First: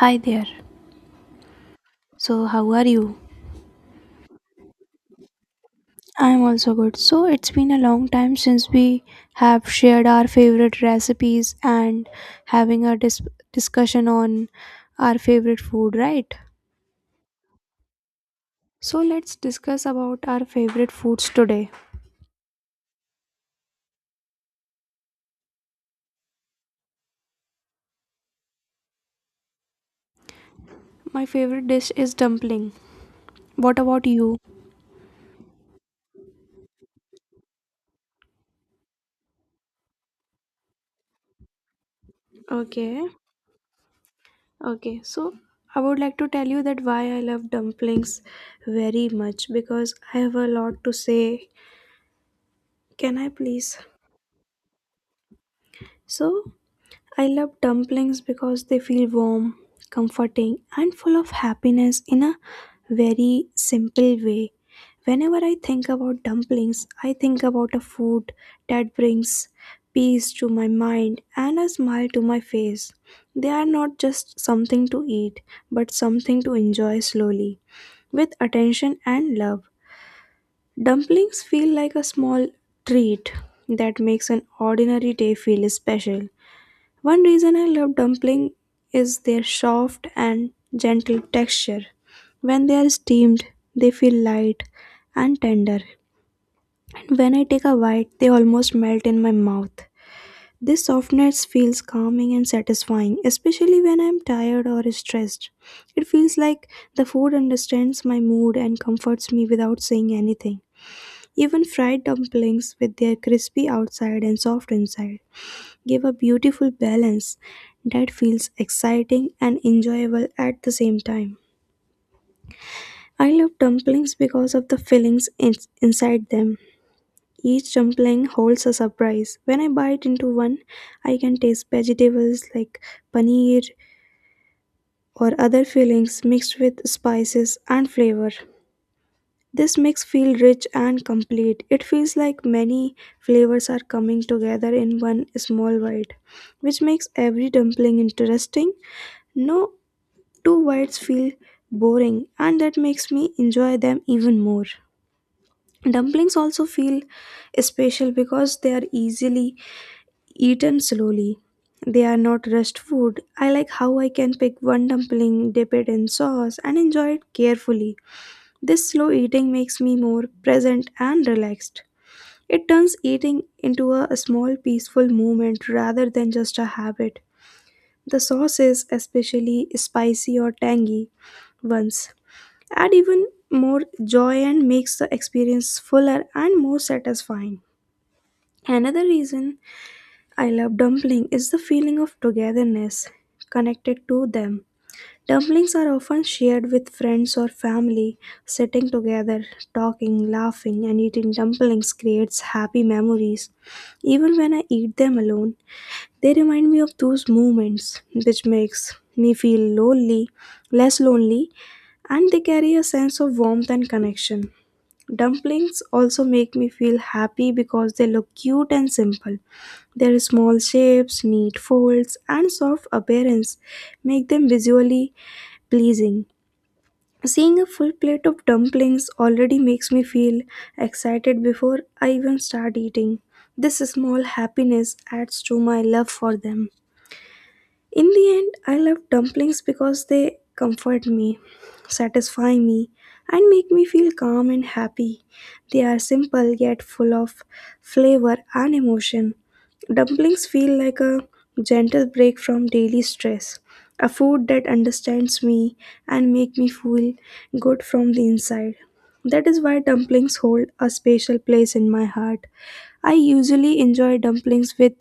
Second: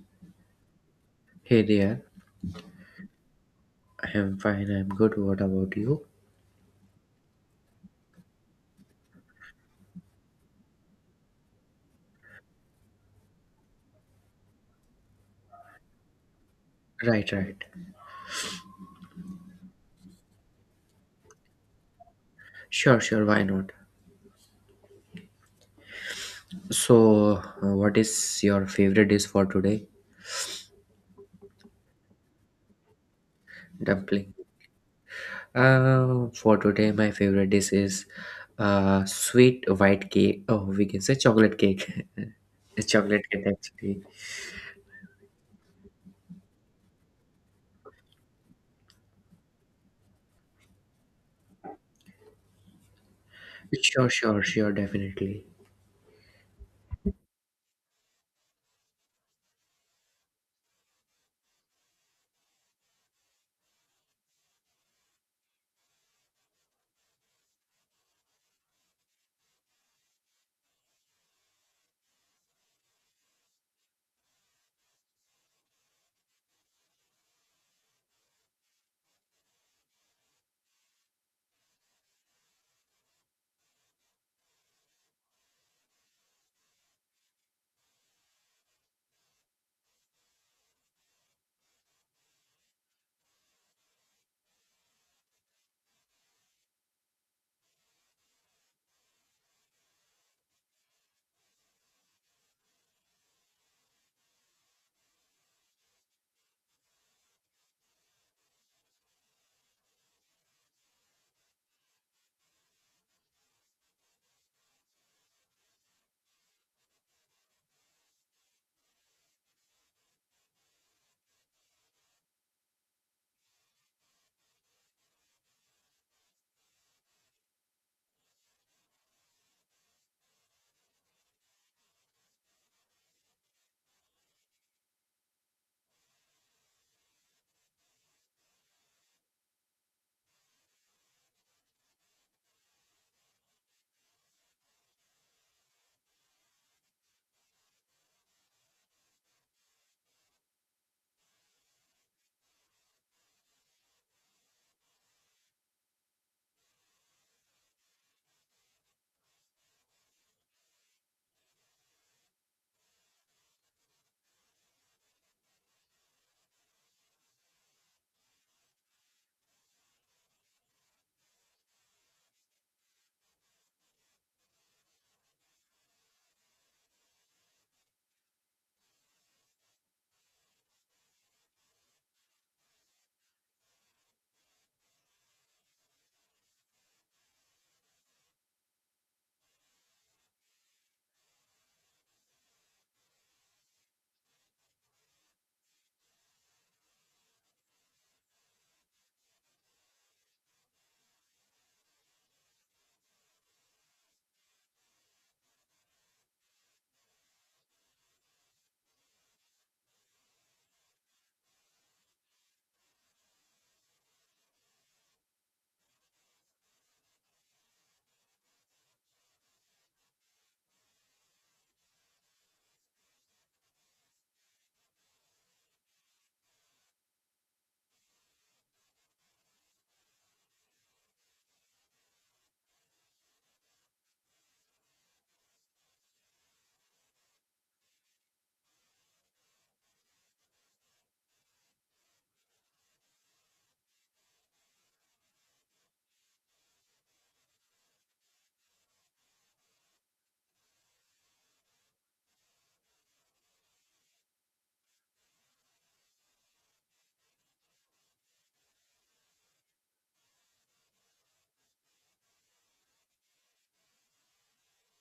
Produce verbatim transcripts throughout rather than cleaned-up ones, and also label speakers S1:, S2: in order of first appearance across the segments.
S1: Hi there.
S2: Hey there,
S1: So, how are you?
S2: I'm fine, I'm good. What about you?
S1: I'm also good. So, it's been a long time since we have shared our favorite recipes and having a dis- discussion on our favorite food, right?
S2: Right, right.
S1: So, let's discuss about our favorite foods today.
S2: Sure, sure, why not? So, uh, what is your favorite dish for today?
S1: My favorite dish is dumpling. What about
S2: Dumpling.
S1: you?
S2: Uh, for today, my favorite dish is uh, sweet white cake. Oh, we can say chocolate cake. A
S1: Okay.
S2: chocolate cake, actually.
S1: Okay. So, I would like to tell you that why I love dumplings very much because I have a lot to say. Can I please?
S2: Sure, sure, sure, definitely.
S1: So, I love dumplings because they feel warm, comforting, and full of happiness in a very simple way. Whenever I think about dumplings, I think about a food that brings peace to my mind and a smile to my face. They are not just something to eat, but something to enjoy slowly, with attention and love. Dumplings feel like a small treat that makes an ordinary day feel special. One reason I love dumpling is their soft and gentle texture. When they are steamed, they feel light and tender. And when I take a bite, they almost melt in my mouth. This softness feels calming and satisfying, especially when I'm tired or stressed. It feels like the food understands my mood and comforts me without saying anything. Even fried dumplings with their crispy outside and soft inside give a beautiful balance that feels exciting and enjoyable at the same time. I love dumplings because of the fillings in- inside them. Each dumpling holds a surprise. When I bite into one, I can taste vegetables like paneer or other fillings mixed with spices and flavor. This mix feels rich and complete. It feels like many flavors are coming together in one small bite, which makes every dumpling interesting. No two whites feel boring, and that makes me enjoy them even more. Dumplings also feel special because they are easily eaten slowly. They are not rushed food. I like how I can pick one dumpling, dip it in sauce, and enjoy it carefully. This slow eating makes me more present and relaxed. It turns eating into a small peaceful moment rather than just a habit. The sauces, especially spicy or tangy ones, add even more joy and makes the experience fuller and more satisfying. Another reason I love dumpling is the feeling of togetherness connected to them. Dumplings are often shared with friends or family. Sitting together, talking, laughing, and eating dumplings creates happy memories. Even when I eat them alone, they remind me of those moments which makes me feel lonely, less lonely, and they carry a sense of warmth and connection. Dumplings also make me feel happy because they look cute and simple. Their small shapes, neat folds, and soft appearance make them visually pleasing. Seeing a full plate of dumplings already makes me feel excited before I even start eating. This small happiness adds to my love for them. In the end, I love dumplings because they comfort me, satisfy me, and make me feel calm and happy. They are simple yet full of flavor and emotion. Dumplings feel like a gentle break from daily stress, a food that understands me and make me feel good from the inside. That is why dumplings hold a special place in my heart. I usually enjoy dumplings with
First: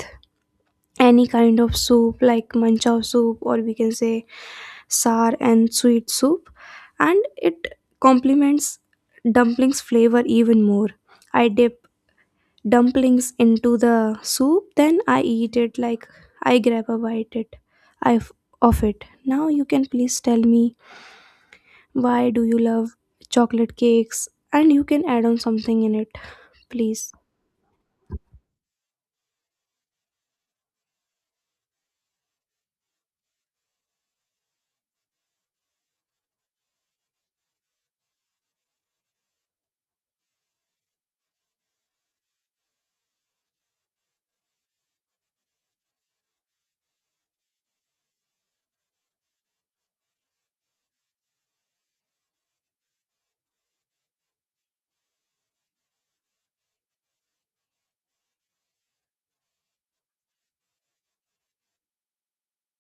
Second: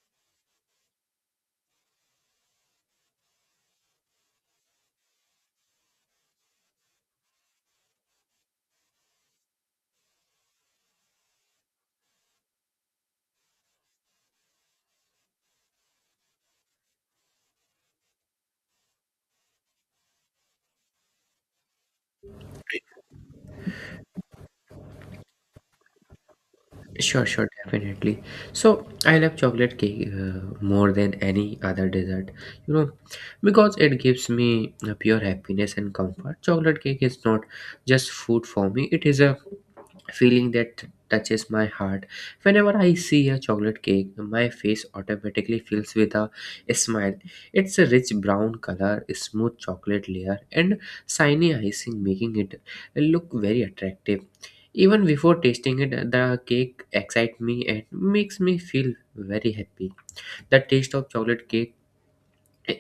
S1: any kind of soup like manchow soup, or we can say sour and sweet soup, and it complements dumplings flavor even more. I dip dumplings into the soup, then I eat it. Like, I grab a bite it i f- of it. Now you can please tell me, why do you love chocolate cakes? And you can add on something in it, please.
S2: Sure, sure, definitely. So I love chocolate cake uh, more than any other dessert, you know, because it gives me uh, pure happiness and comfort. Chocolate cake is not just food for me, it is a feeling that touches my heart. Whenever I see a chocolate cake, my face automatically fills with a smile. It's a rich brown color, smooth chocolate layer, and shiny icing, making it look very attractive. Even before tasting it, the cake excites me and makes me feel very happy. The taste of chocolate cake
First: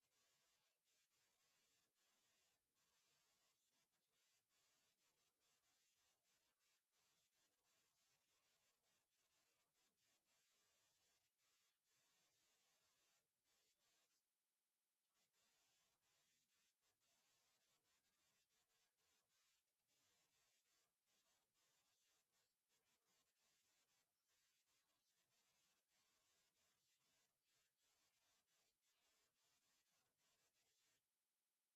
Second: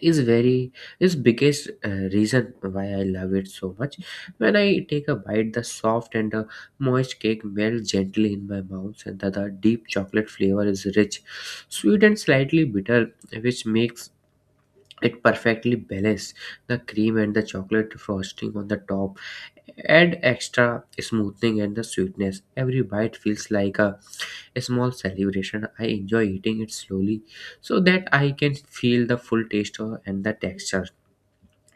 S2: is very is biggest uh, reason why I love it so much. When I take a bite, the soft and uh, moist cake melts gently in my mouth, and the, the deep chocolate flavor is rich, sweet and slightly bitter, which makes it perfectly balances the cream and the chocolate frosting on the top add extra smoothing and the sweetness. Every bite feels like a, a small celebration. I enjoy eating it slowly so that I can feel the full taste of- and the texture.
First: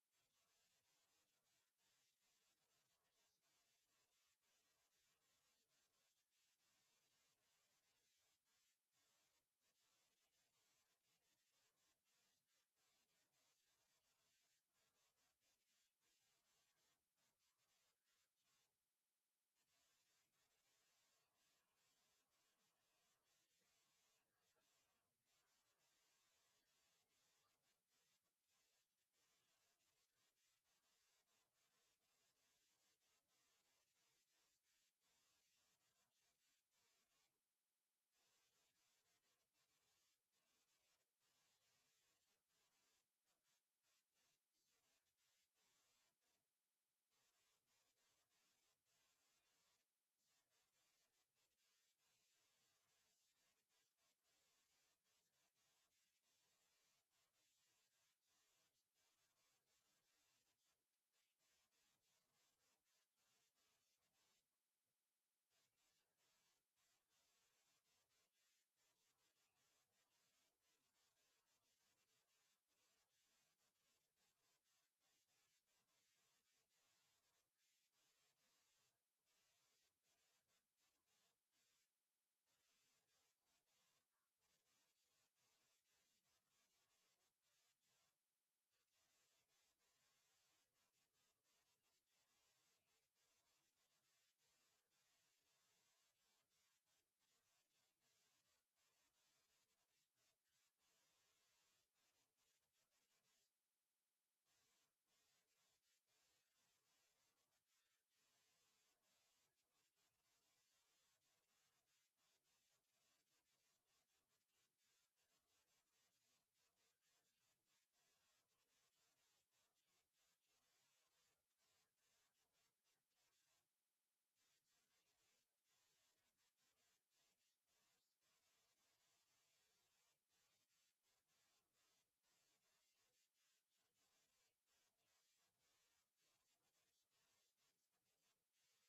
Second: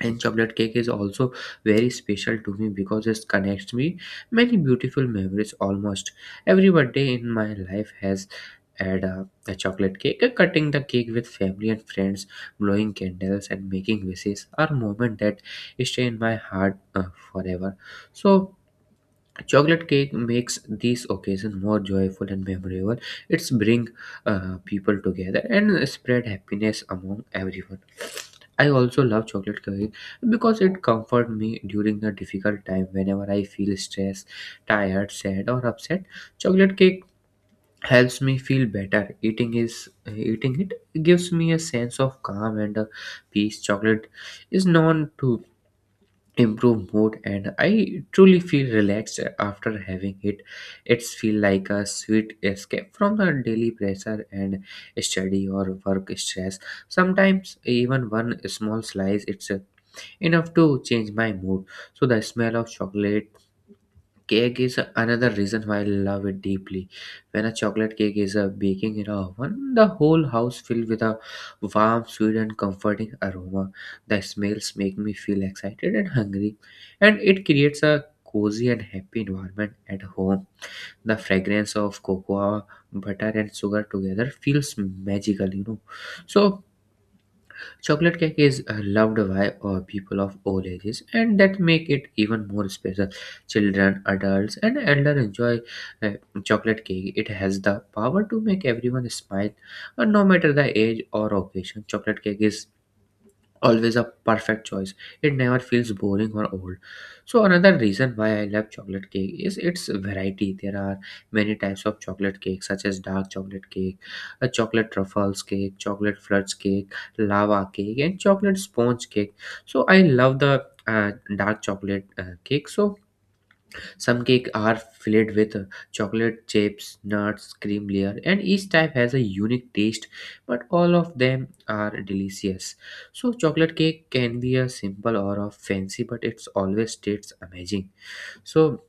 S2: And chocolate cake is also very special to me because it connects me many beautiful memories. Almost every birthday in my life has had a, a chocolate cake. Uh, cutting the cake with family and friends, blowing candles and making wishes are moments that stay in my heart uh, forever. So chocolate cake makes these occasions more joyful and memorable. It's bring uh, people together and spread happiness among everyone. I also love chocolate cake because it comforts me during the difficult time whenever I feel stressed, tired, sad or upset. Chocolate cake helps me feel better. Eating is eating it gives me a sense of calm and uh, peace. Chocolate is known to improve mood and I truly feel relaxed after having it. It's feel like a sweet escape from the daily pressure and study or work stress. Sometimes even one small slice it's uh, enough to change my mood. So the smell of chocolate cake is another reason why I love it deeply. When a chocolate cake is uh, baking in a oven, the whole house filled with a warm, sweet, and comforting aroma. The smells make me feel excited and hungry, and it creates a cozy and happy environment at home. The fragrance of cocoa, butter, and sugar together feels magical, you know. So chocolate cake is uh, loved by uh, people of all ages, and that make it even more special. Children, adults, and elder enjoy uh, chocolate cake. It has the power to make everyone smile, uh, no matter the age or occasion. Chocolate cake is always a perfect choice. It never feels boring or old. So another reason why I love chocolate cake is its variety. There are many types of chocolate cake such as dark chocolate cake, a chocolate truffles cake, chocolate flirts cake, lava cake and chocolate sponge cake. So I love the uh, dark chocolate uh, cake. So some cake are filled with chocolate chips, nuts, cream layer, and each type has a unique taste, but all of them are delicious. So chocolate cake can be a simple or a fancy, but it's always tastes amazing. So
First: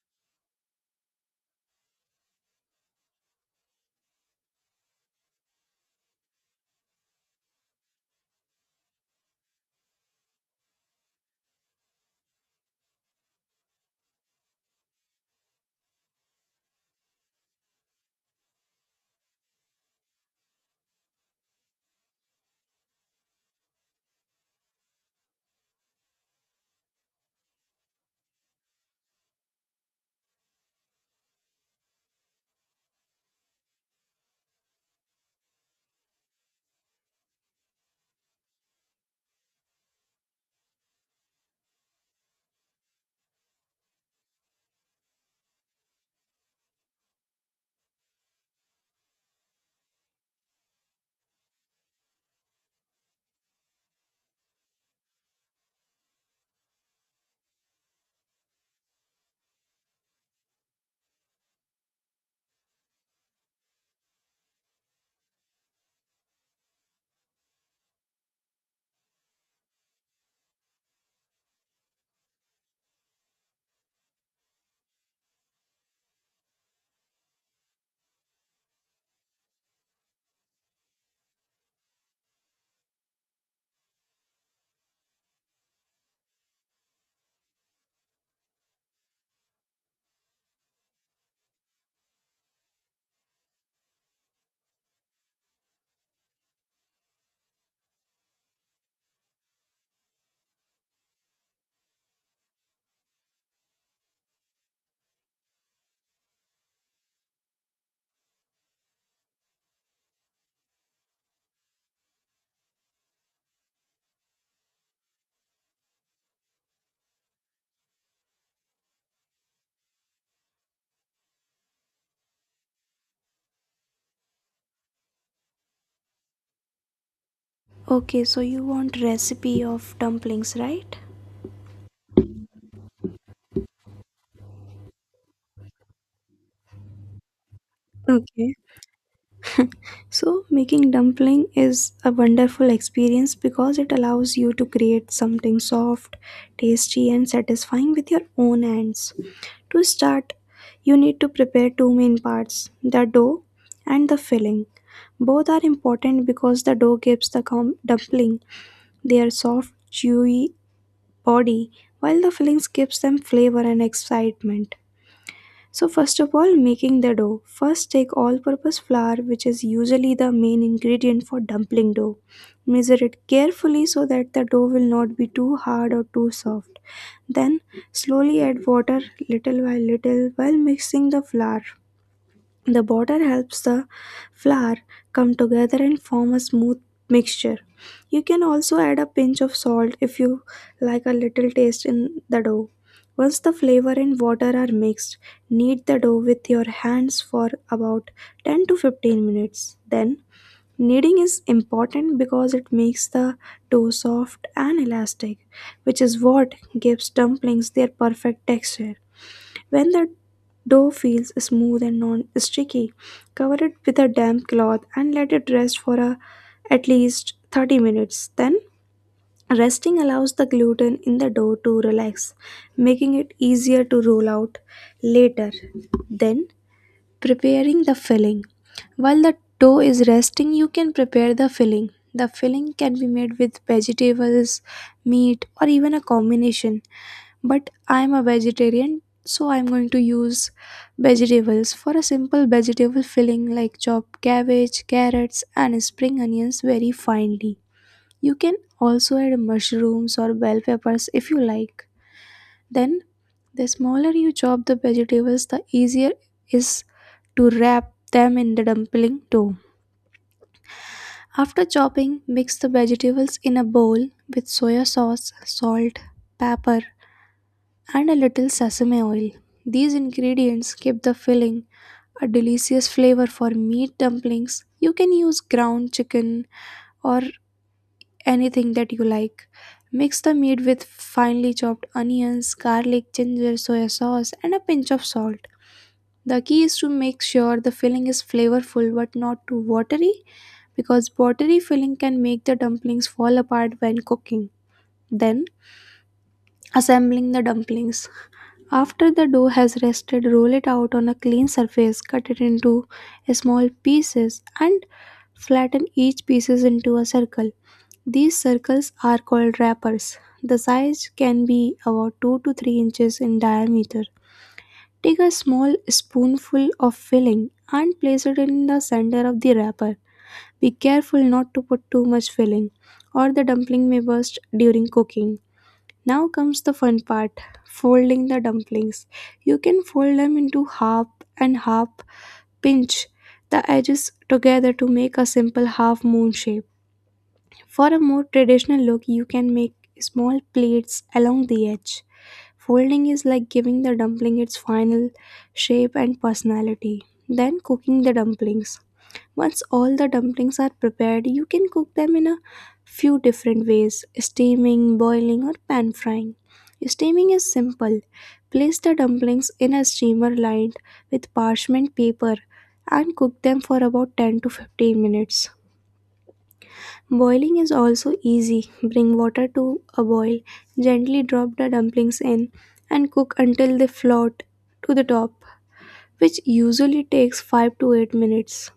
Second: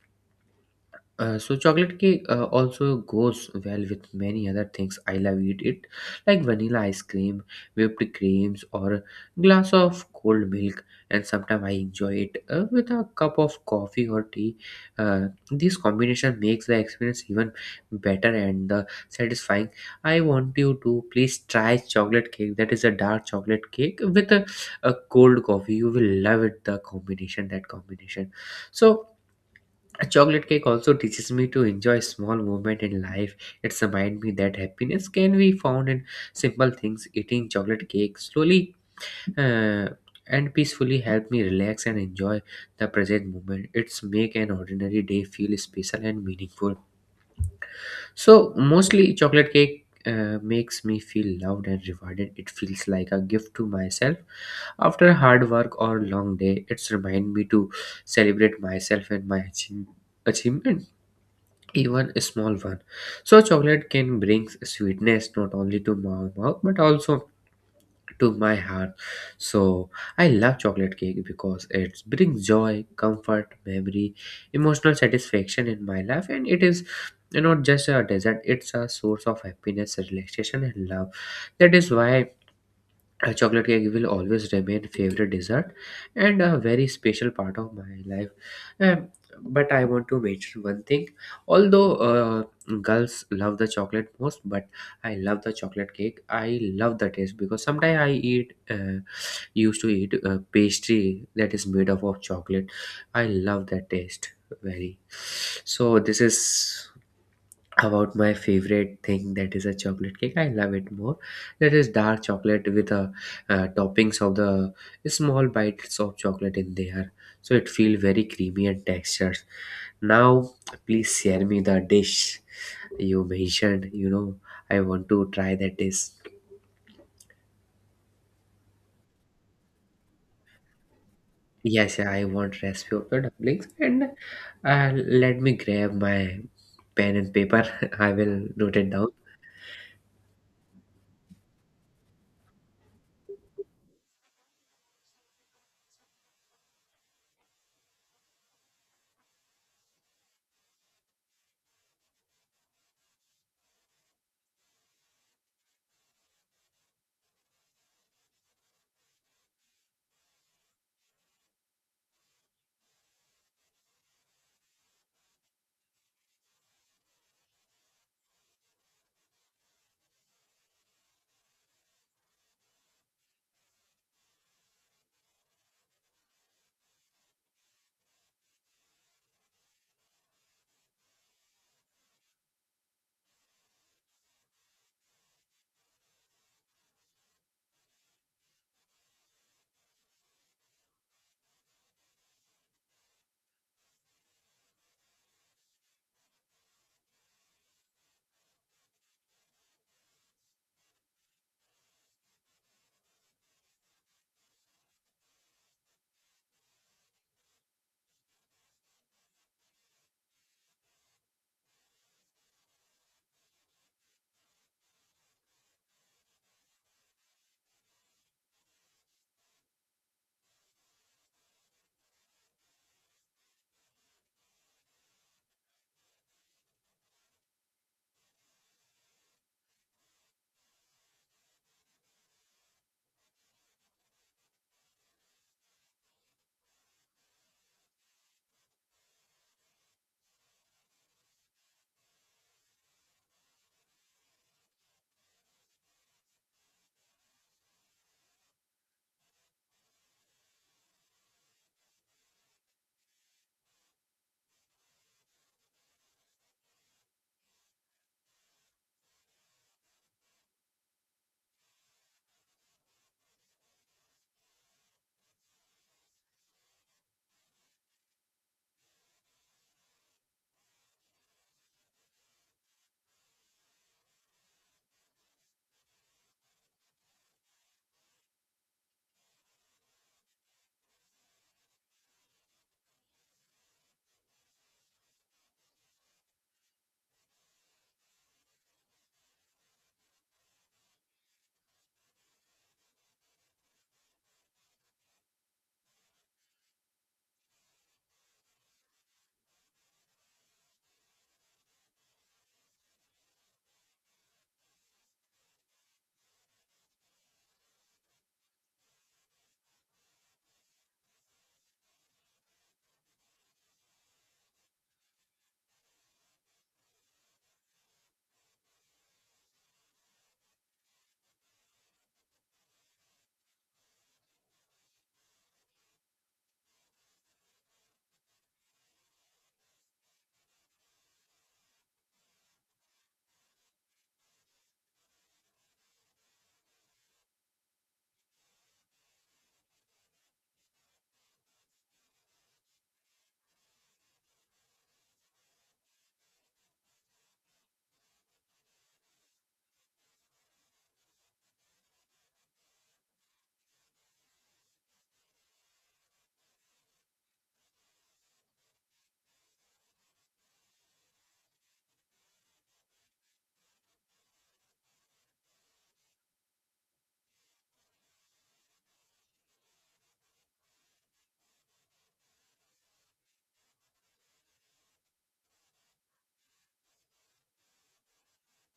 S2: uh, so chocolate cake uh, also goes well with many other things I love eat it, like vanilla ice cream, whipped creams or glass of cold milk, and sometimes I enjoy it uh, with a cup of coffee or tea. Uh, this combination makes the experience even better and uh, satisfying. I want you to please try chocolate cake, that is a dark chocolate cake with a, a cold coffee. You will love it, the combination, that combination. So a chocolate cake also teaches me to enjoy small moment in life. It reminds me that happiness can be found in simple things. Eating chocolate cake slowly uh, and peacefully help me relax and enjoy the present moment. It's make an ordinary day feel special and meaningful. So mostly chocolate cake uh, makes me feel loved and rewarded. It feels like a gift to myself after hard work or long day. It's remind me to celebrate myself and my achievement, even a small one. So chocolate can bring sweetness not only to my mouth but also to my heart. So I love chocolate cake because it brings joy, comfort, memory, emotional satisfaction in my life, and it is not just a dessert; it's a source of happiness, relaxation, and love. That is why. Uh, chocolate cake will always remain favorite dessert and a very special part of my life. Um, but I want to mention one thing. Although uh, girls love the chocolate most, but I love the chocolate cake. I love the taste because sometimes I eat uh, used to eat uh pastry that is made up of chocolate. I love that taste very. So this is about my favorite thing, that is a chocolate cake. I love it more, that is dark chocolate with a uh, toppings of the small bites of chocolate in there. So it feel very creamy and textured. Now please share me the dish you mentioned you know I want to try that dish.
S1: Okay, so you want recipe of dumplings, right?
S2: Yes, I want recipe of the dumplings and uh, let me grab my pen and paper. I will
S1: Okay.
S2: note it down.
S1: So, making dumpling is a wonderful experience because it allows you to create something soft, tasty, and satisfying with your own hands. To start, you need to prepare two main parts, the dough and the filling. Both are important because the dough gives the com- dumpling their soft, chewy body, while the fillings gives them flavor and excitement. So, first of all, making the dough. First, take all purpose flour, which is usually the main ingredient for dumpling dough. Measure it carefully so that the dough will not be too hard or too soft. Then, slowly add water little by little while mixing the flour. The batter helps the flour come together and form a smooth mixture. You can also add a pinch of salt if you like a little taste in the dough. Once the flavor and water are mixed, knead the dough with your hands for about ten to fifteen minutes. Then, kneading is important because it makes the dough soft and elastic, which is what gives dumplings their perfect texture. When the dough feels smooth and non-sticky, cover it with a damp cloth and let it rest for a, at least thirty minutes. Then, resting allows the gluten in the dough to relax, making it easier to roll out later. Then, preparing the filling. While the dough is resting, you can prepare the filling. The filling can be made with vegetables, meat, or even a combination. But I'm a vegetarian, so I'm going to use vegetables for a simple vegetable filling like chopped cabbage, carrots, and spring onions very finely. You can also add mushrooms or bell peppers if you like. Then, the smaller you chop the vegetables, the easier is to wrap them in the dumpling dough. After chopping, mix the vegetables in a bowl with soya sauce, salt, pepper, and a little sesame oil. These ingredients give the filling a delicious flavor. For meat dumplings, you can use ground chicken or anything that you like. Mix the meat with finely chopped onions, garlic, ginger, soy sauce, and a pinch of salt. The key is to make sure the filling is flavorful but not too watery, because watery filling can make the dumplings fall apart when cooking. Then, assembling the dumplings. After the dough has rested, roll it out on a clean surface, cut it into small pieces, and flatten each pieces into a circle. These circles are called wrappers. The size can be about two to three inches in diameter. Take a small spoonful of filling and place it in the center of the wrapper. Be careful not to put too much filling or the dumpling may burst during cooking. Now comes the fun part, folding the dumplings. You can fold them into half and half, pinch the edges together to make a simple half moon shape. For a more traditional look, you can make small plates along the edge. Folding is like giving the dumpling its final shape and personality. Then cooking the dumplings. Once all the dumplings are prepared, you can cook them in a few different ways, steaming, boiling, or pan frying. Steaming is simple. Place the dumplings in a steamer lined with parchment paper and cook them for about ten to fifteen minutes. Boiling is also easy. Bring water to a boil, gently drop the dumplings in, and cook until they float to the top, which usually takes five to eight minutes.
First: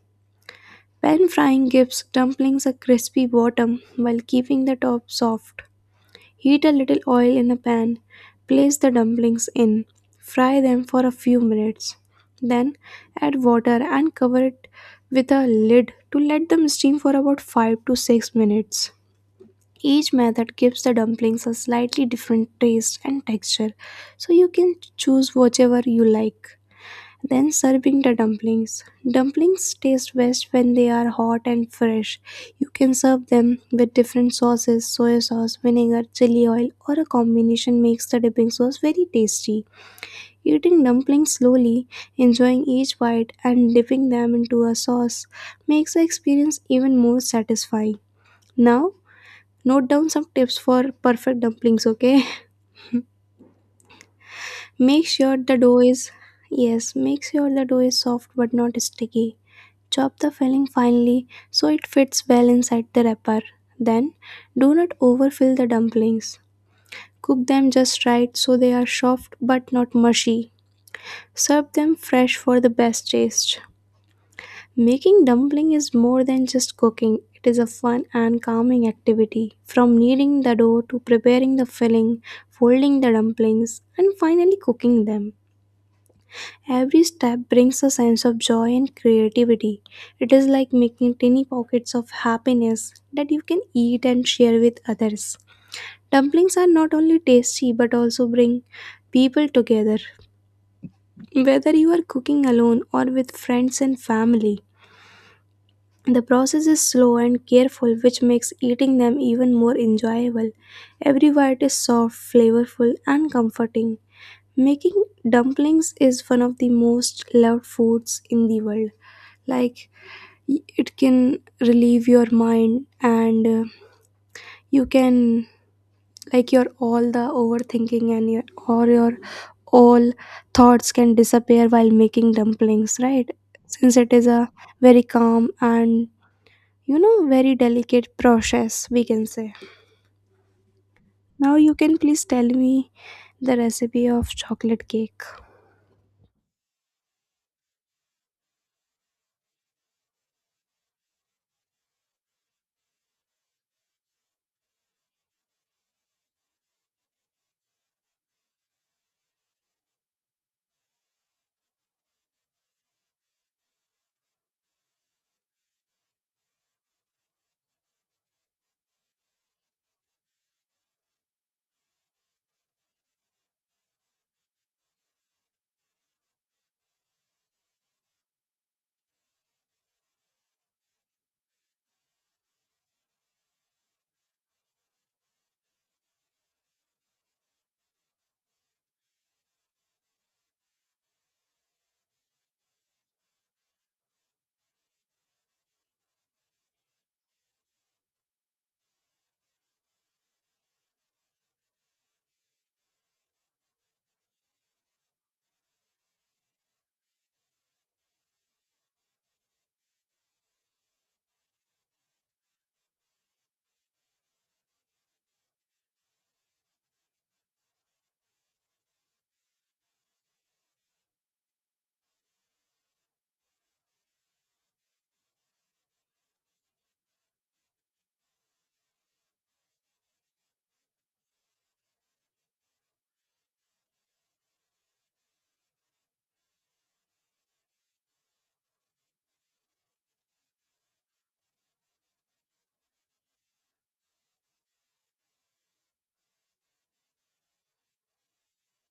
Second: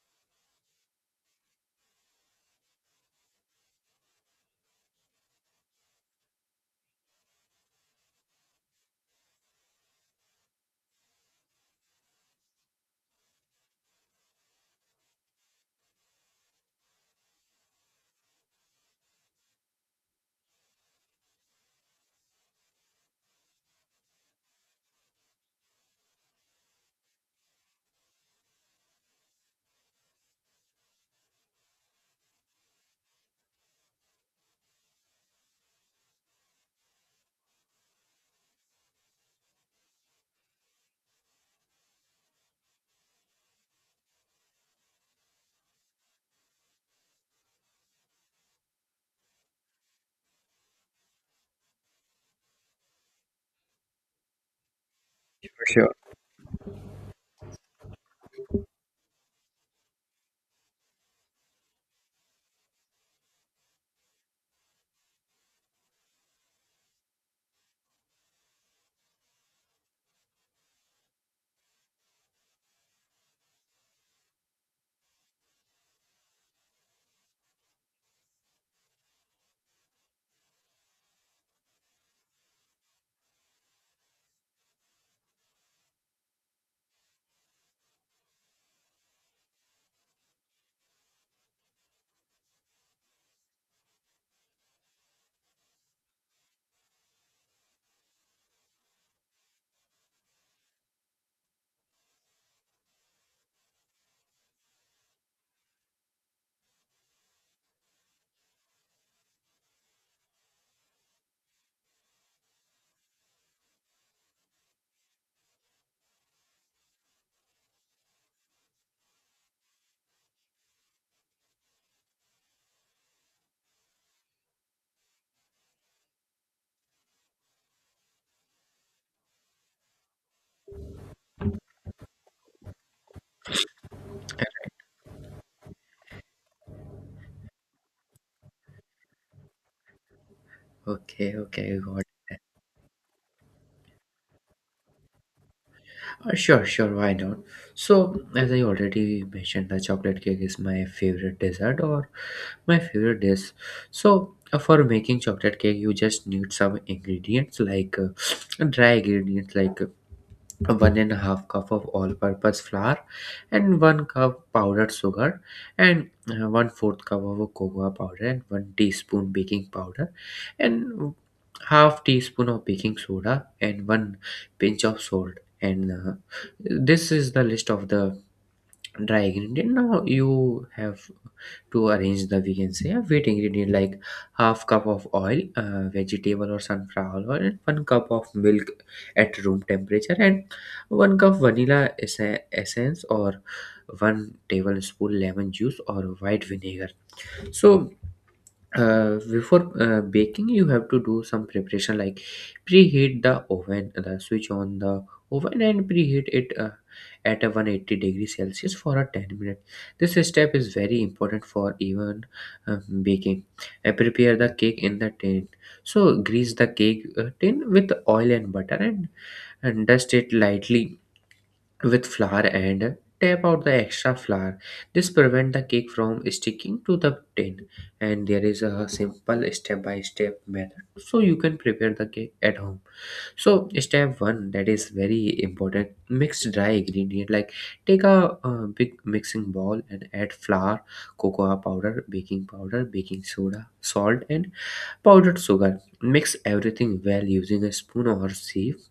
S1: Pan frying gives dumplings a crispy bottom while keeping the top soft. Heat a little oil in a pan, place the dumplings in, fry them for a few minutes. Then add water and cover it with a lid to let them steam for about five to six minutes. Each method gives the dumplings a slightly different taste and texture, so you can choose whichever you like. Then serving the dumplings. Dumplings taste best when they are hot and fresh. You can serve them with different sauces, soy sauce, vinegar, chili oil, or a combination makes the dipping sauce very tasty. Eating dumplings slowly, enjoying each bite, and dipping them into a sauce makes the experience even more satisfying. Now, note down some tips for perfect dumplings, okay? Make sure the dough
S2: Sure.
S1: is, yes, make sure the dough is soft but not sticky. Chop the filling finely so it fits well inside the wrapper. Then, do not overfill the dumplings. Cook them just right so they are soft but not mushy. Serve them fresh for the best taste. Making dumpling is more than just cooking. It is a fun and calming activity. From kneading the dough to preparing the filling, folding the dumplings, and finally cooking them. Every step brings a sense of joy and creativity. It is like making tiny pockets of happiness that you can eat and share with others. Dumplings are not only tasty but also bring people together. Whether you are cooking alone or with friends and family, the process is slow and careful, which makes eating them even more enjoyable. Every bite is soft, flavorful, and comforting. Making dumplings is one of the most loved foods in the world. Like, y- it can relieve your mind, and uh, you can, like, your all the overthinking and your or your all thoughts can disappear while making dumplings, right? Since it is a very calm and you know very delicate process, we can say.
S2: Okay,
S1: Now you
S2: okay,
S1: can
S2: got
S1: please
S2: it.
S1: tell me the recipe of chocolate cake.
S2: Uh, Sure, sure, why not? So, as I already mentioned, the chocolate cake is my favorite dessert or my favorite dish. So, uh, for making chocolate cake, you just need some ingredients like uh, dry ingredients like uh, one and a half cup of all-purpose flour and one cup powdered sugar and uh, one fourth cup of cocoa powder and one teaspoon baking powder and half teaspoon of baking soda and one pinch of salt and uh, this is the list of the dry ingredient. Now you have to arrange the, we can say, a wet ingredient, like half cup of oil, uh, vegetable or sunflower oil, and one cup of milk at room temperature, and one cup vanilla esse- essence or one tablespoon lemon juice or white vinegar. So uh, before uh, baking you have to do some preparation, like preheat the oven, the switch on the oven and preheat it uh, at a one hundred eighty degree celsius for a ten minutes. This step is very important for even uh, baking. Uh, prepare the cake in the tin. So grease the cake uh, tin with oil and butter, and, and dust it lightly with flour and tap out the extra flour. This prevent the cake from sticking to the tin. And there is a simple step by step method so you can prepare the cake at home. So step one, that is very important, mix dry ingredient, like take a uh, big mixing bowl and add flour, cocoa powder, baking powder, baking soda, salt, and powdered sugar. Mix everything well using a spoon or sieve.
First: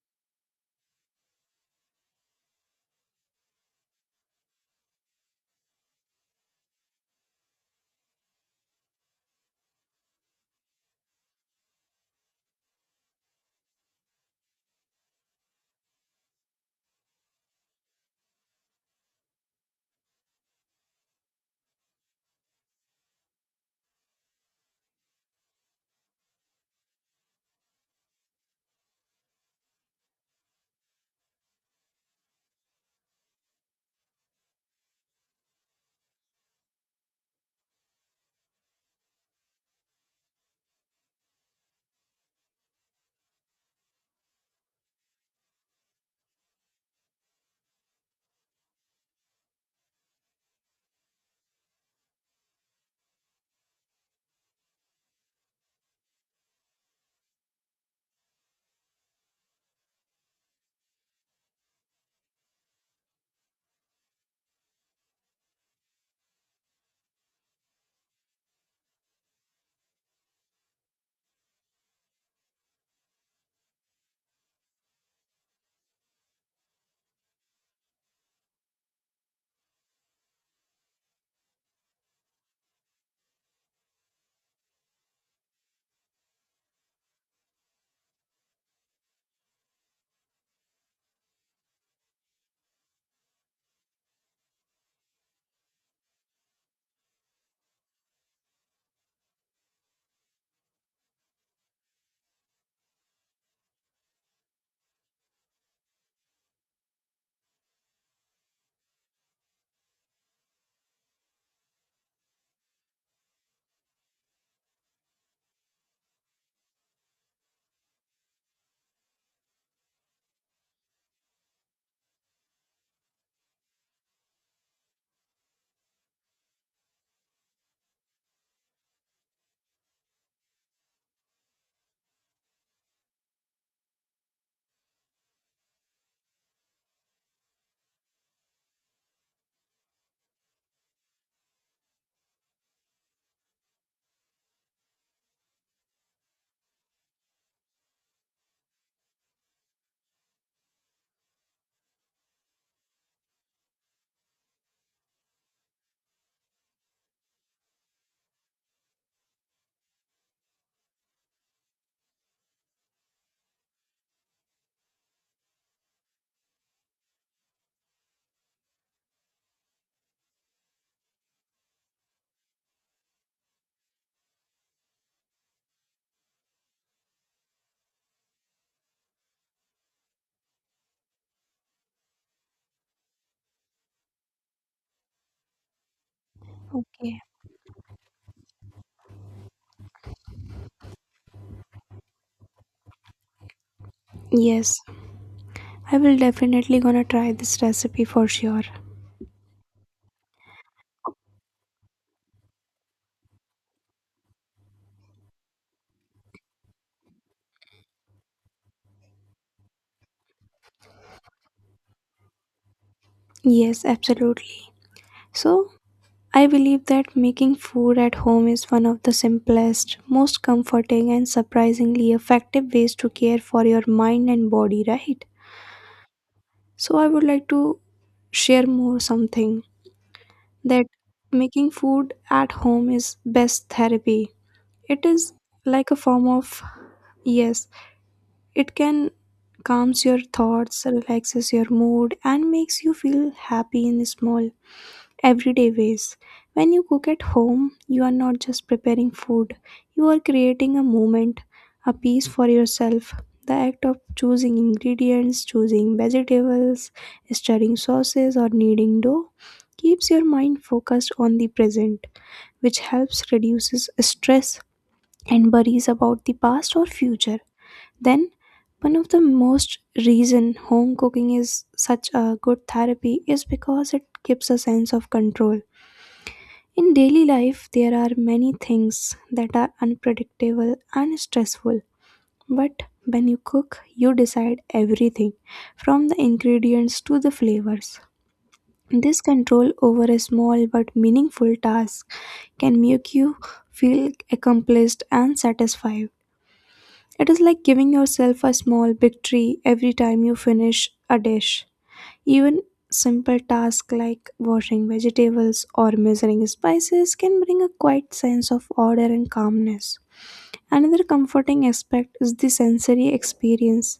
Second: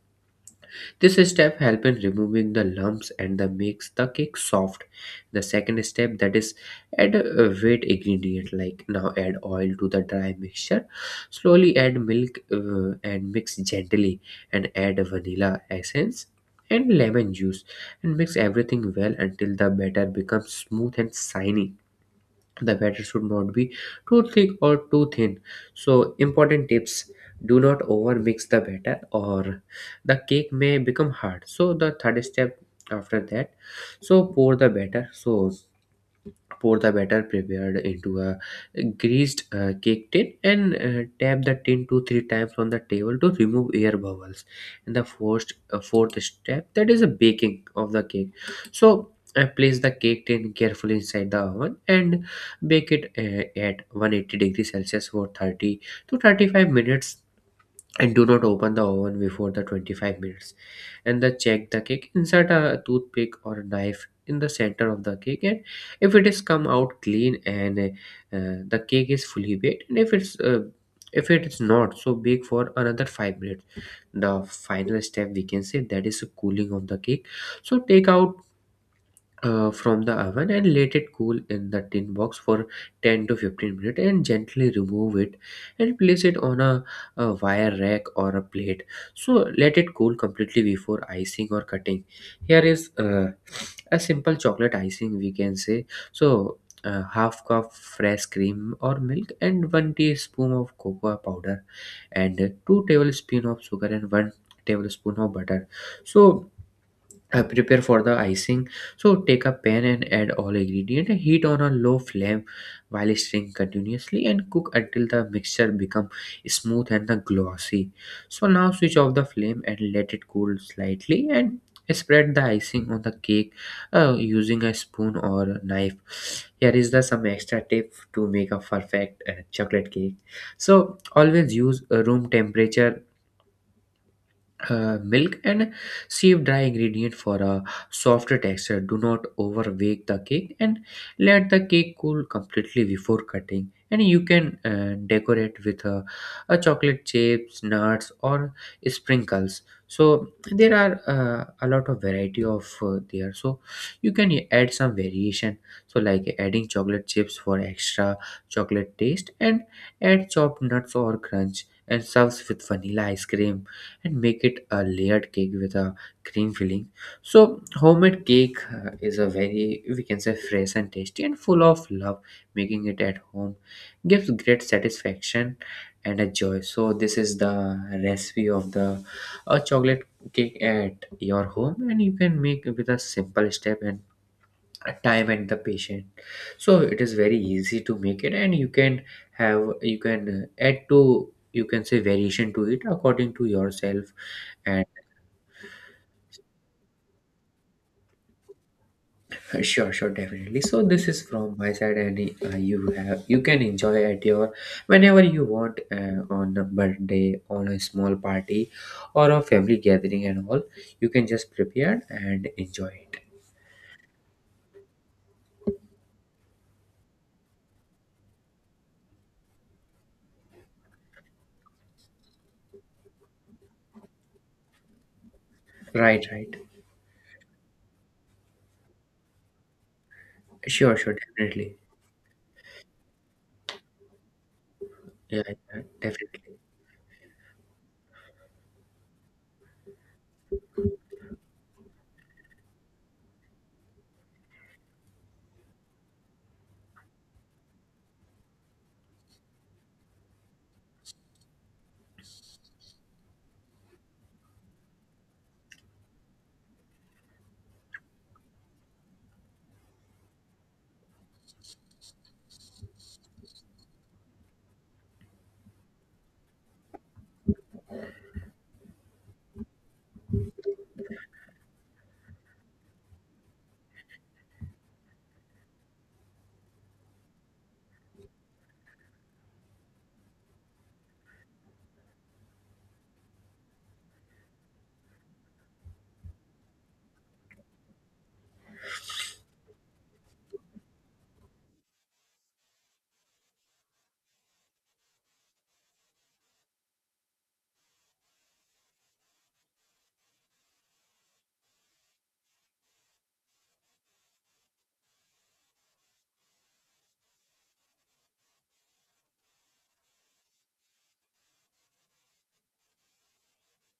S2: This step helps in removing the lumps and the makes the cake soft. The second step, that is add a wet ingredient, like now add oil to the dry mixture. Slowly add milk uh, and mix gently, and add vanilla essence and lemon juice and mix everything well until the batter becomes smooth and shiny. The batter should not be too thick or too thin. So important tips: do not over mix the batter or the cake may become hard. So the third step, after that, so pour the batter so pour the batter prepared into a greased uh, cake tin and uh, tap the tin two three times on the table to remove air bubbles. And the fourth uh, fourth step, that is a baking of the cake. So I place the cake tin carefully inside the oven and bake it uh, at one hundred eighty degrees Celsius for thirty to thirty-five minutes, and do not open the oven before the twenty-five minutes. And then check the cake, insert a toothpick or a knife in the center of the cake, and if it is come out clean, and uh, the cake is fully baked. And if it's uh, if it is not, so bake for another five minutes. The final step, we can say, that is cooling of the cake. So take out uh, from the oven and let it cool in the tin box for ten to fifteen minutes and gently remove it and place it on a, a wire rack or a plate. So let it cool completely before icing or cutting. Here is uh, a simple chocolate icing, we can say. So uh, half cup fresh cream or milk and one teaspoon of cocoa powder and two tablespoon of sugar and one tablespoon of butter So uh, prepare for the icing. So take a pan and add all ingredient, heat on a low flame while stirring continuously and cook until the mixture become smooth and the glossy. So now switch off the flame and let it cool slightly and spread the icing on the cake uh, using a spoon or knife. Here is the some extra tip to make a perfect uh, chocolate cake. So always use a room temperature uh, milk and sieve dry ingredient for a softer texture, do not overbake the cake, and let the cake cool completely before cutting, and you can uh, decorate with uh, a chocolate chips, nuts or sprinkles. So there are uh, a lot of variety of uh, there, so you can add some variation, so like adding chocolate chips for extra chocolate taste, and add chopped nuts or crunch and serves with vanilla ice cream, and make it a layered cake with a cream filling. So homemade cake uh, is a very, we can say, fresh and tasty and full of love. Making it at home gives great satisfaction and a joy. So this is the recipe of the uh, chocolate cake at your home, and you can make it with a simple step and time and the patient. So it is
S1: Okay.
S2: very easy to make it and you can have you can uh, add to, you can say, variation to it according to yourself
S1: Yes.
S2: and
S1: I will definitely gonna try this recipe for sure.
S2: uh, sure, sure, definitely. So this is from my side and uh, you have you can enjoy at your, whenever you want, uh, on a birthday, on a small party or a family gathering and all, you can just prepare and enjoy it.
S1: Yes, absolutely. So, I believe that making food at home is one of the simplest, most comforting, and surprisingly effective ways to care for your mind and body, right?
S2: Right, right.
S1: So, I would like to share more something that
S2: Sure, sure,
S1: making
S2: definitely.
S1: food at home is best therapy. It is
S2: Yeah, yeah,
S1: like a form
S2: definitely.
S1: of, yes, it can calms your thoughts, relaxes your mood, and makes you feel happy in small, everyday ways. When you cook at home, you are not just preparing food, you are creating a moment, a piece for yourself. The act of choosing ingredients, choosing vegetables, stirring sauces, or kneading dough keeps your mind focused on the present, which helps reduces stress and worries about the past or future. Then, one of the most reason home cooking is such a good therapy is because it gives a sense of control. In daily life, there are many things that are unpredictable and stressful. But when you cook, you decide everything from the ingredients to the flavors. This control over a small but meaningful task can make you feel accomplished and satisfied. It is like giving yourself a small victory every time you finish a dish. Even simple tasks like washing vegetables or measuring spices can bring a quiet sense of order and calmness. Another comforting aspect is the sensory experience.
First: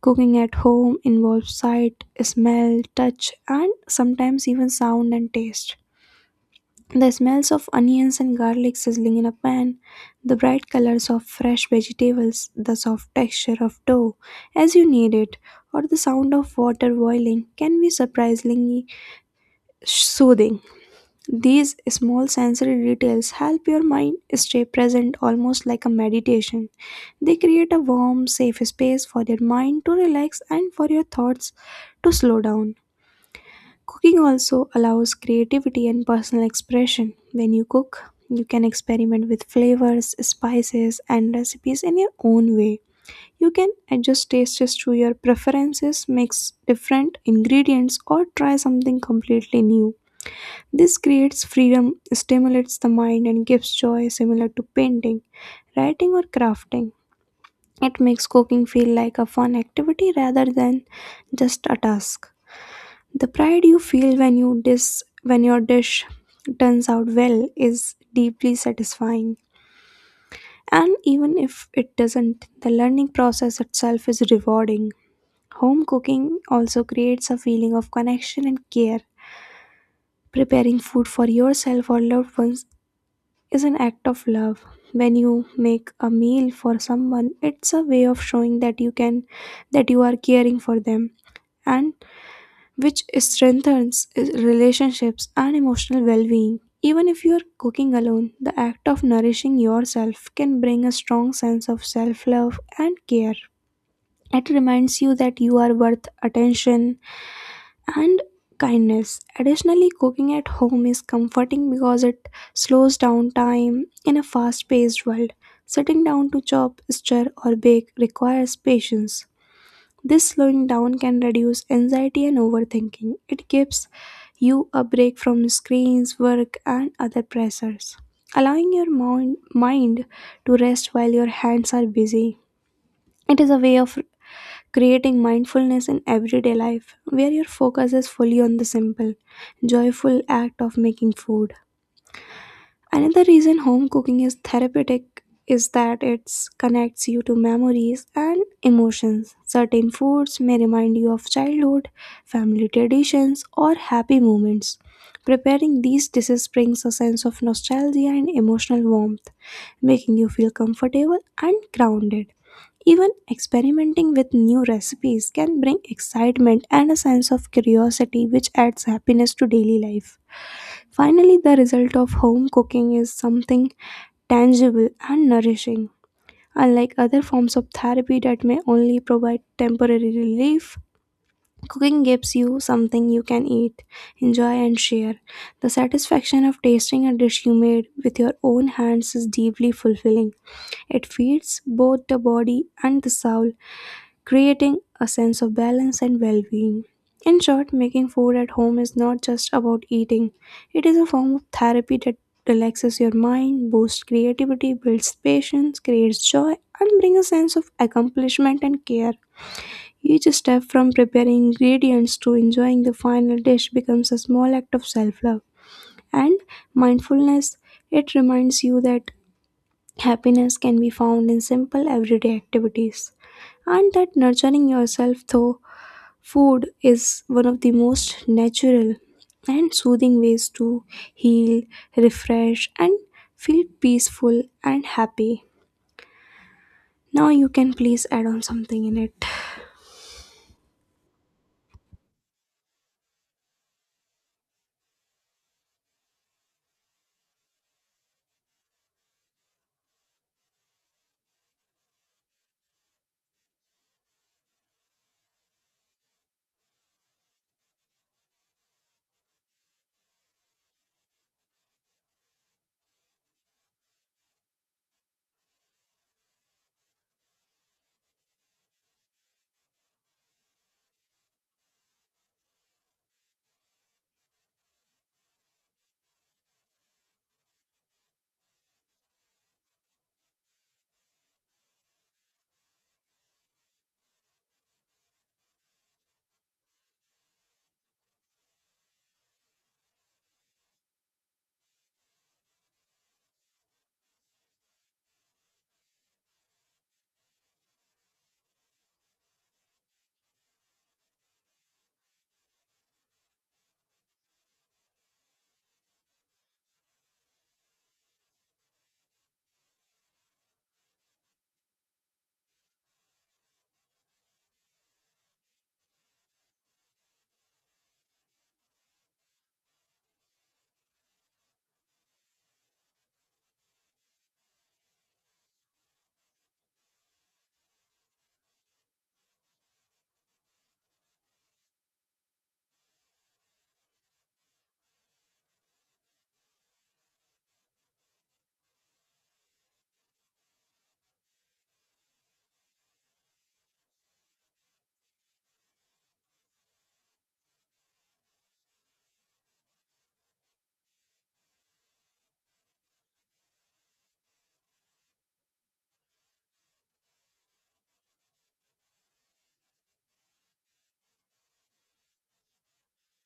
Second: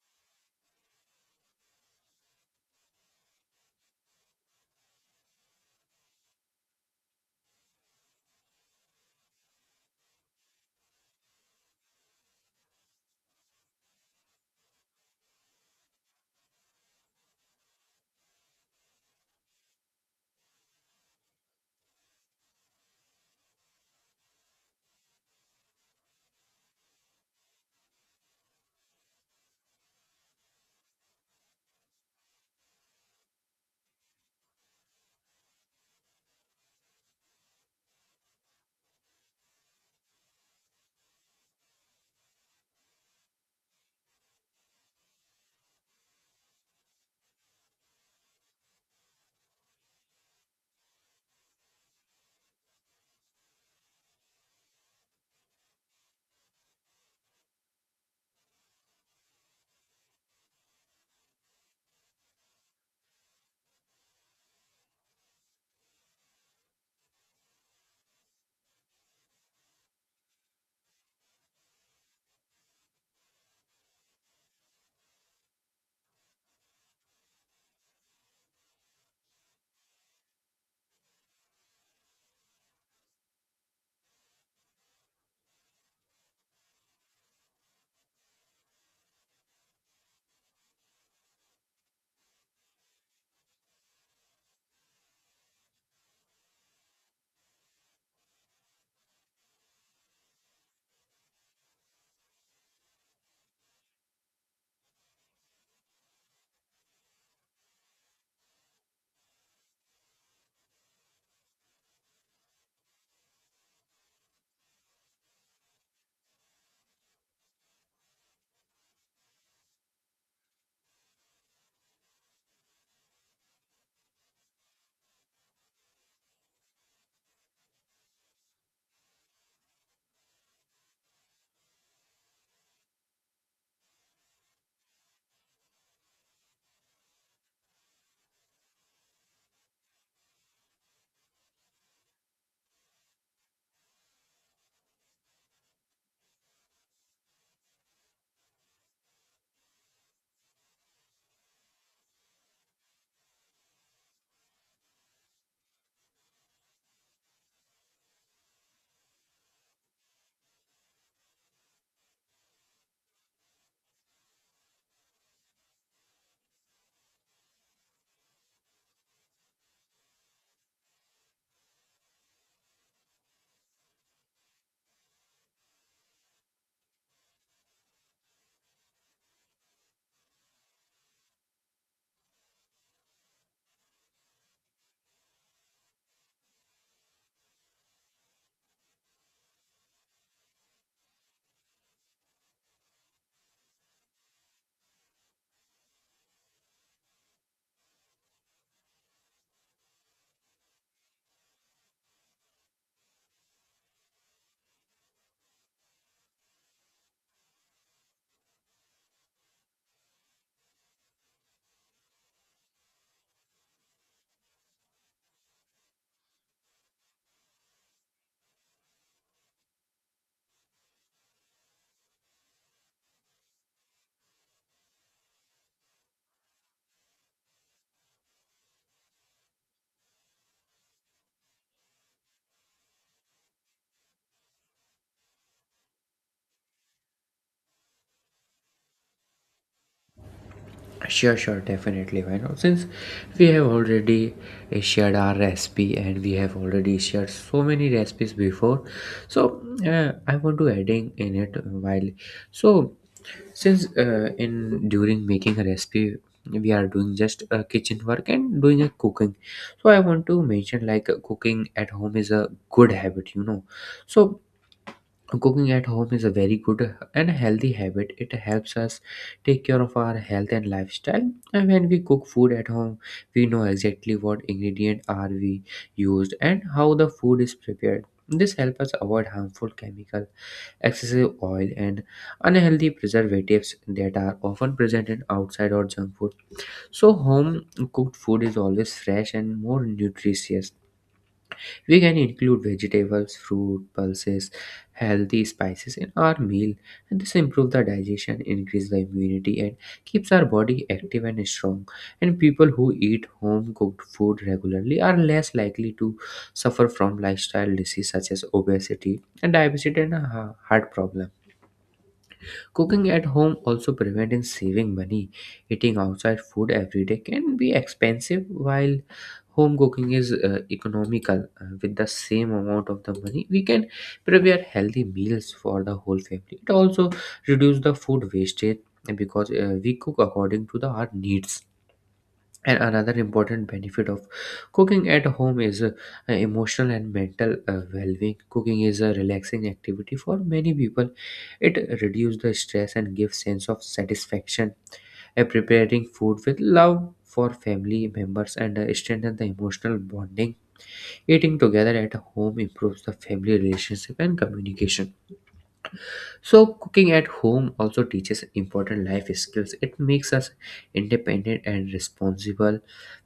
S1: Cooking at home involves sight, smell, touch, and sometimes even sound and taste. The smells of onions and garlic sizzling in a pan, the bright colors of fresh vegetables, the soft texture of dough as you knead it, or the sound of water boiling can be surprisingly soothing. These small sensory details help your mind stay present almost like a meditation. They create a warm, safe space for your mind to relax and for your thoughts to slow down. Cooking also allows creativity and personal expression. When you cook, you can experiment with flavors, spices, and recipes in your own way. You can adjust tastes to your preferences, mix different ingredients, or try something completely new. This creates freedom, stimulates the mind, and gives joy similar to painting, writing, or crafting. It makes cooking feel like a fun activity rather than just a task. The pride you feel when you dis when your dish turns out well is deeply satisfying. And even if it doesn't, the learning process itself is rewarding. Home cooking also creates a feeling of connection and care. Preparing food for yourself or loved ones is an act of love. When you make a meal for someone, it's a way of showing that you can that you are caring for them. And which strengthens relationships and emotional well being. Even if you are cooking alone, the act of nourishing yourself can bring a strong sense of self love and care. It reminds you that you are worth attention and kindness. Additionally, cooking at home is comforting because it slows down time in a fast paced world. Sitting down to chop, stir, or bake requires patience. This slowing down can reduce anxiety and overthinking. It gives you a break from screens, work, and other pressures, allowing your moun- mind to rest while your hands are busy. It is a way of creating mindfulness in everyday life where your focus is fully on the simple, joyful act of making food. Another reason home cooking is therapeutic is that it connects you to memories and emotions. Certain foods may remind you of childhood, family traditions, or happy moments. Preparing these dishes brings a sense of nostalgia and emotional warmth, making you feel comfortable and grounded. Even experimenting with new recipes can bring excitement and a sense of curiosity, which adds happiness to daily life. Finally, the result of home cooking is something tangible and nourishing. Unlike other forms of therapy that may only provide temporary relief, cooking gives you something you can eat, enjoy, and share. The satisfaction of tasting a dish you made with your own hands is deeply fulfilling. It feeds both the body and the soul, creating a sense of balance and well being. In short, making food at home is not just about eating, it is a form of therapy that relaxes your mind, boosts creativity, builds patience, creates joy, and brings a sense of accomplishment and care. Each step from preparing ingredients to enjoying the final dish becomes a small act of self love and mindfulness. It reminds you that happiness can be found in simple everyday activities and that nurturing yourself through food is one of the most natural and soothing ways to heal, refresh, and feel peaceful and happy. Now you can please add on something in it.
S2: Sure, sure, definitely. Why not? Since we have already uh, shared our recipe and we have already shared so many recipes before, so uh, I want to adding in it while. So since uh, in during making a recipe, we are doing just uh, kitchen work and doing a cooking. So I want to mention like uh, cooking at home is a good habit, you know. So cooking at home is a very good and healthy habit. It helps us take care of our health and lifestyle. And when we cook food at home, we know exactly what ingredient are we used and how the food is prepared. This helps us avoid harmful chemical, excessive oil, and unhealthy preservatives that are often present in outside or junk food. So home cooked food is always fresh and more nutritious. We can include vegetables, fruit, pulses, healthy spices in our meal, and this improves the digestion, increase the immunity, and keeps our body active and strong. And people who eat home cooked food regularly are less likely to suffer from lifestyle disease such as obesity and diabetes and uh, heart problems. Cooking at home also prevents in saving money. Eating outside food every day can be expensive, while home cooking is uh, economical. Uh, with the same amount of the money, we can prepare healthy meals for the whole family. It also reduces the food wastage because uh, we cook according to the our needs. And another important benefit of cooking at home is uh, emotional and mental uh, well-being. Cooking is a relaxing activity for many people. It reduces the stress and gives sense of satisfaction. Uh, preparing food with love for family members and uh, strengthen the emotional bonding. Eating together at home improves the family relationship and communication. So cooking at home also teaches important life skills. It makes us independent and responsible.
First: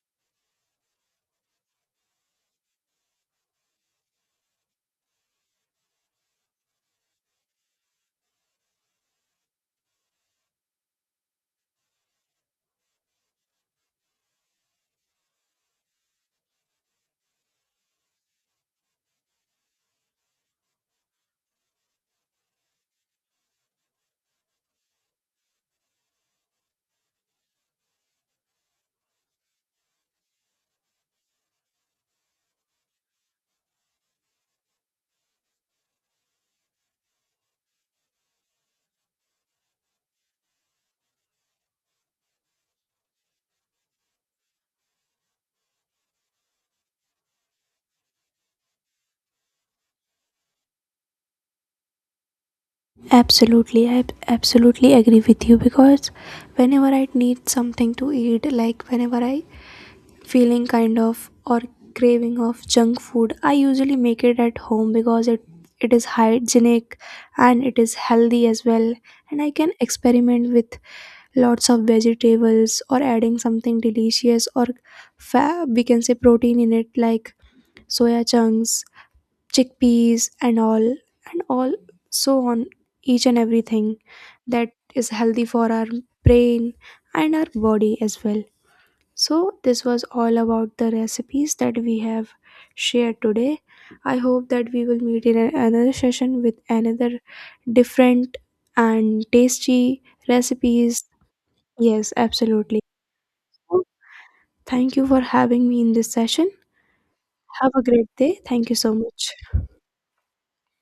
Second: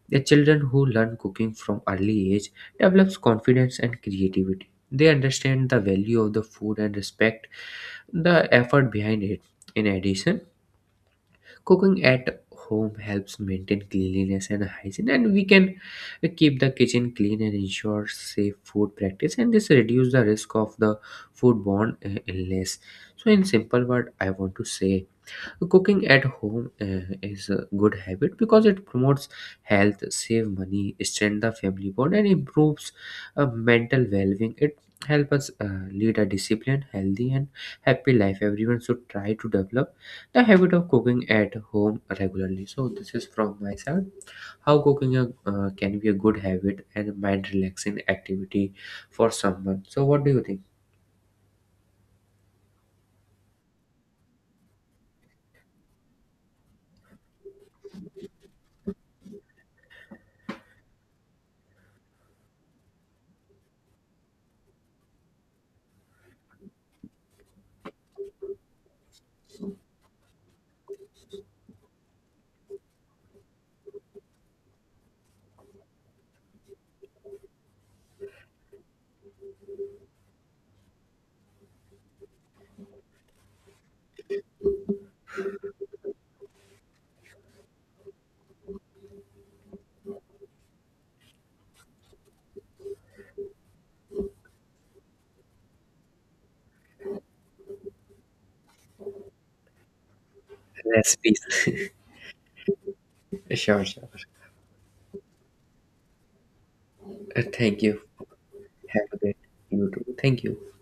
S2: The children who learn cooking from early age develops confidence and creativity. They understand the value of the food and respect the effort behind it. In addition, cooking at home helps maintain cleanliness and hygiene, and we can keep the kitchen clean and ensure safe food practice, and this reduce the risk of the foodborne uh, illness. So in simple word I want to say, so cooking at home uh, is a good habit because it promotes health, save money, strengthen the family bond, and improves uh, mental well-being. It helps us uh, lead a disciplined, healthy, and happy life. Everyone should try to develop the habit of cooking at home regularly. So this is from my side. How cooking a, uh, can be a good habit and mind-relaxing activity for someone. So what do you think?
S1: Absolutely, I absolutely agree with you because whenever I need something to eat, like whenever I feeling kind of or craving of junk food, I usually make it at home because it it is hygienic and it is healthy as well, and I can experiment with lots of vegetables or adding something delicious or fa- we can say protein in it like soya chunks, chickpeas and all and all, so on, each and everything that is healthy for our brain and our body as well. So, this was all about the recipes that we have shared today. I hope that we will meet in a- another session with another different and tasty recipes.
S2: Recipes.
S1: Yes, absolutely.
S2: Sure, sure.
S1: Thank you for having me in this session.
S2: Uh,
S1: Have
S2: thank
S1: a
S2: you.
S1: great day. Thank you so
S2: Have a
S1: much.
S2: great, you too. Thank you.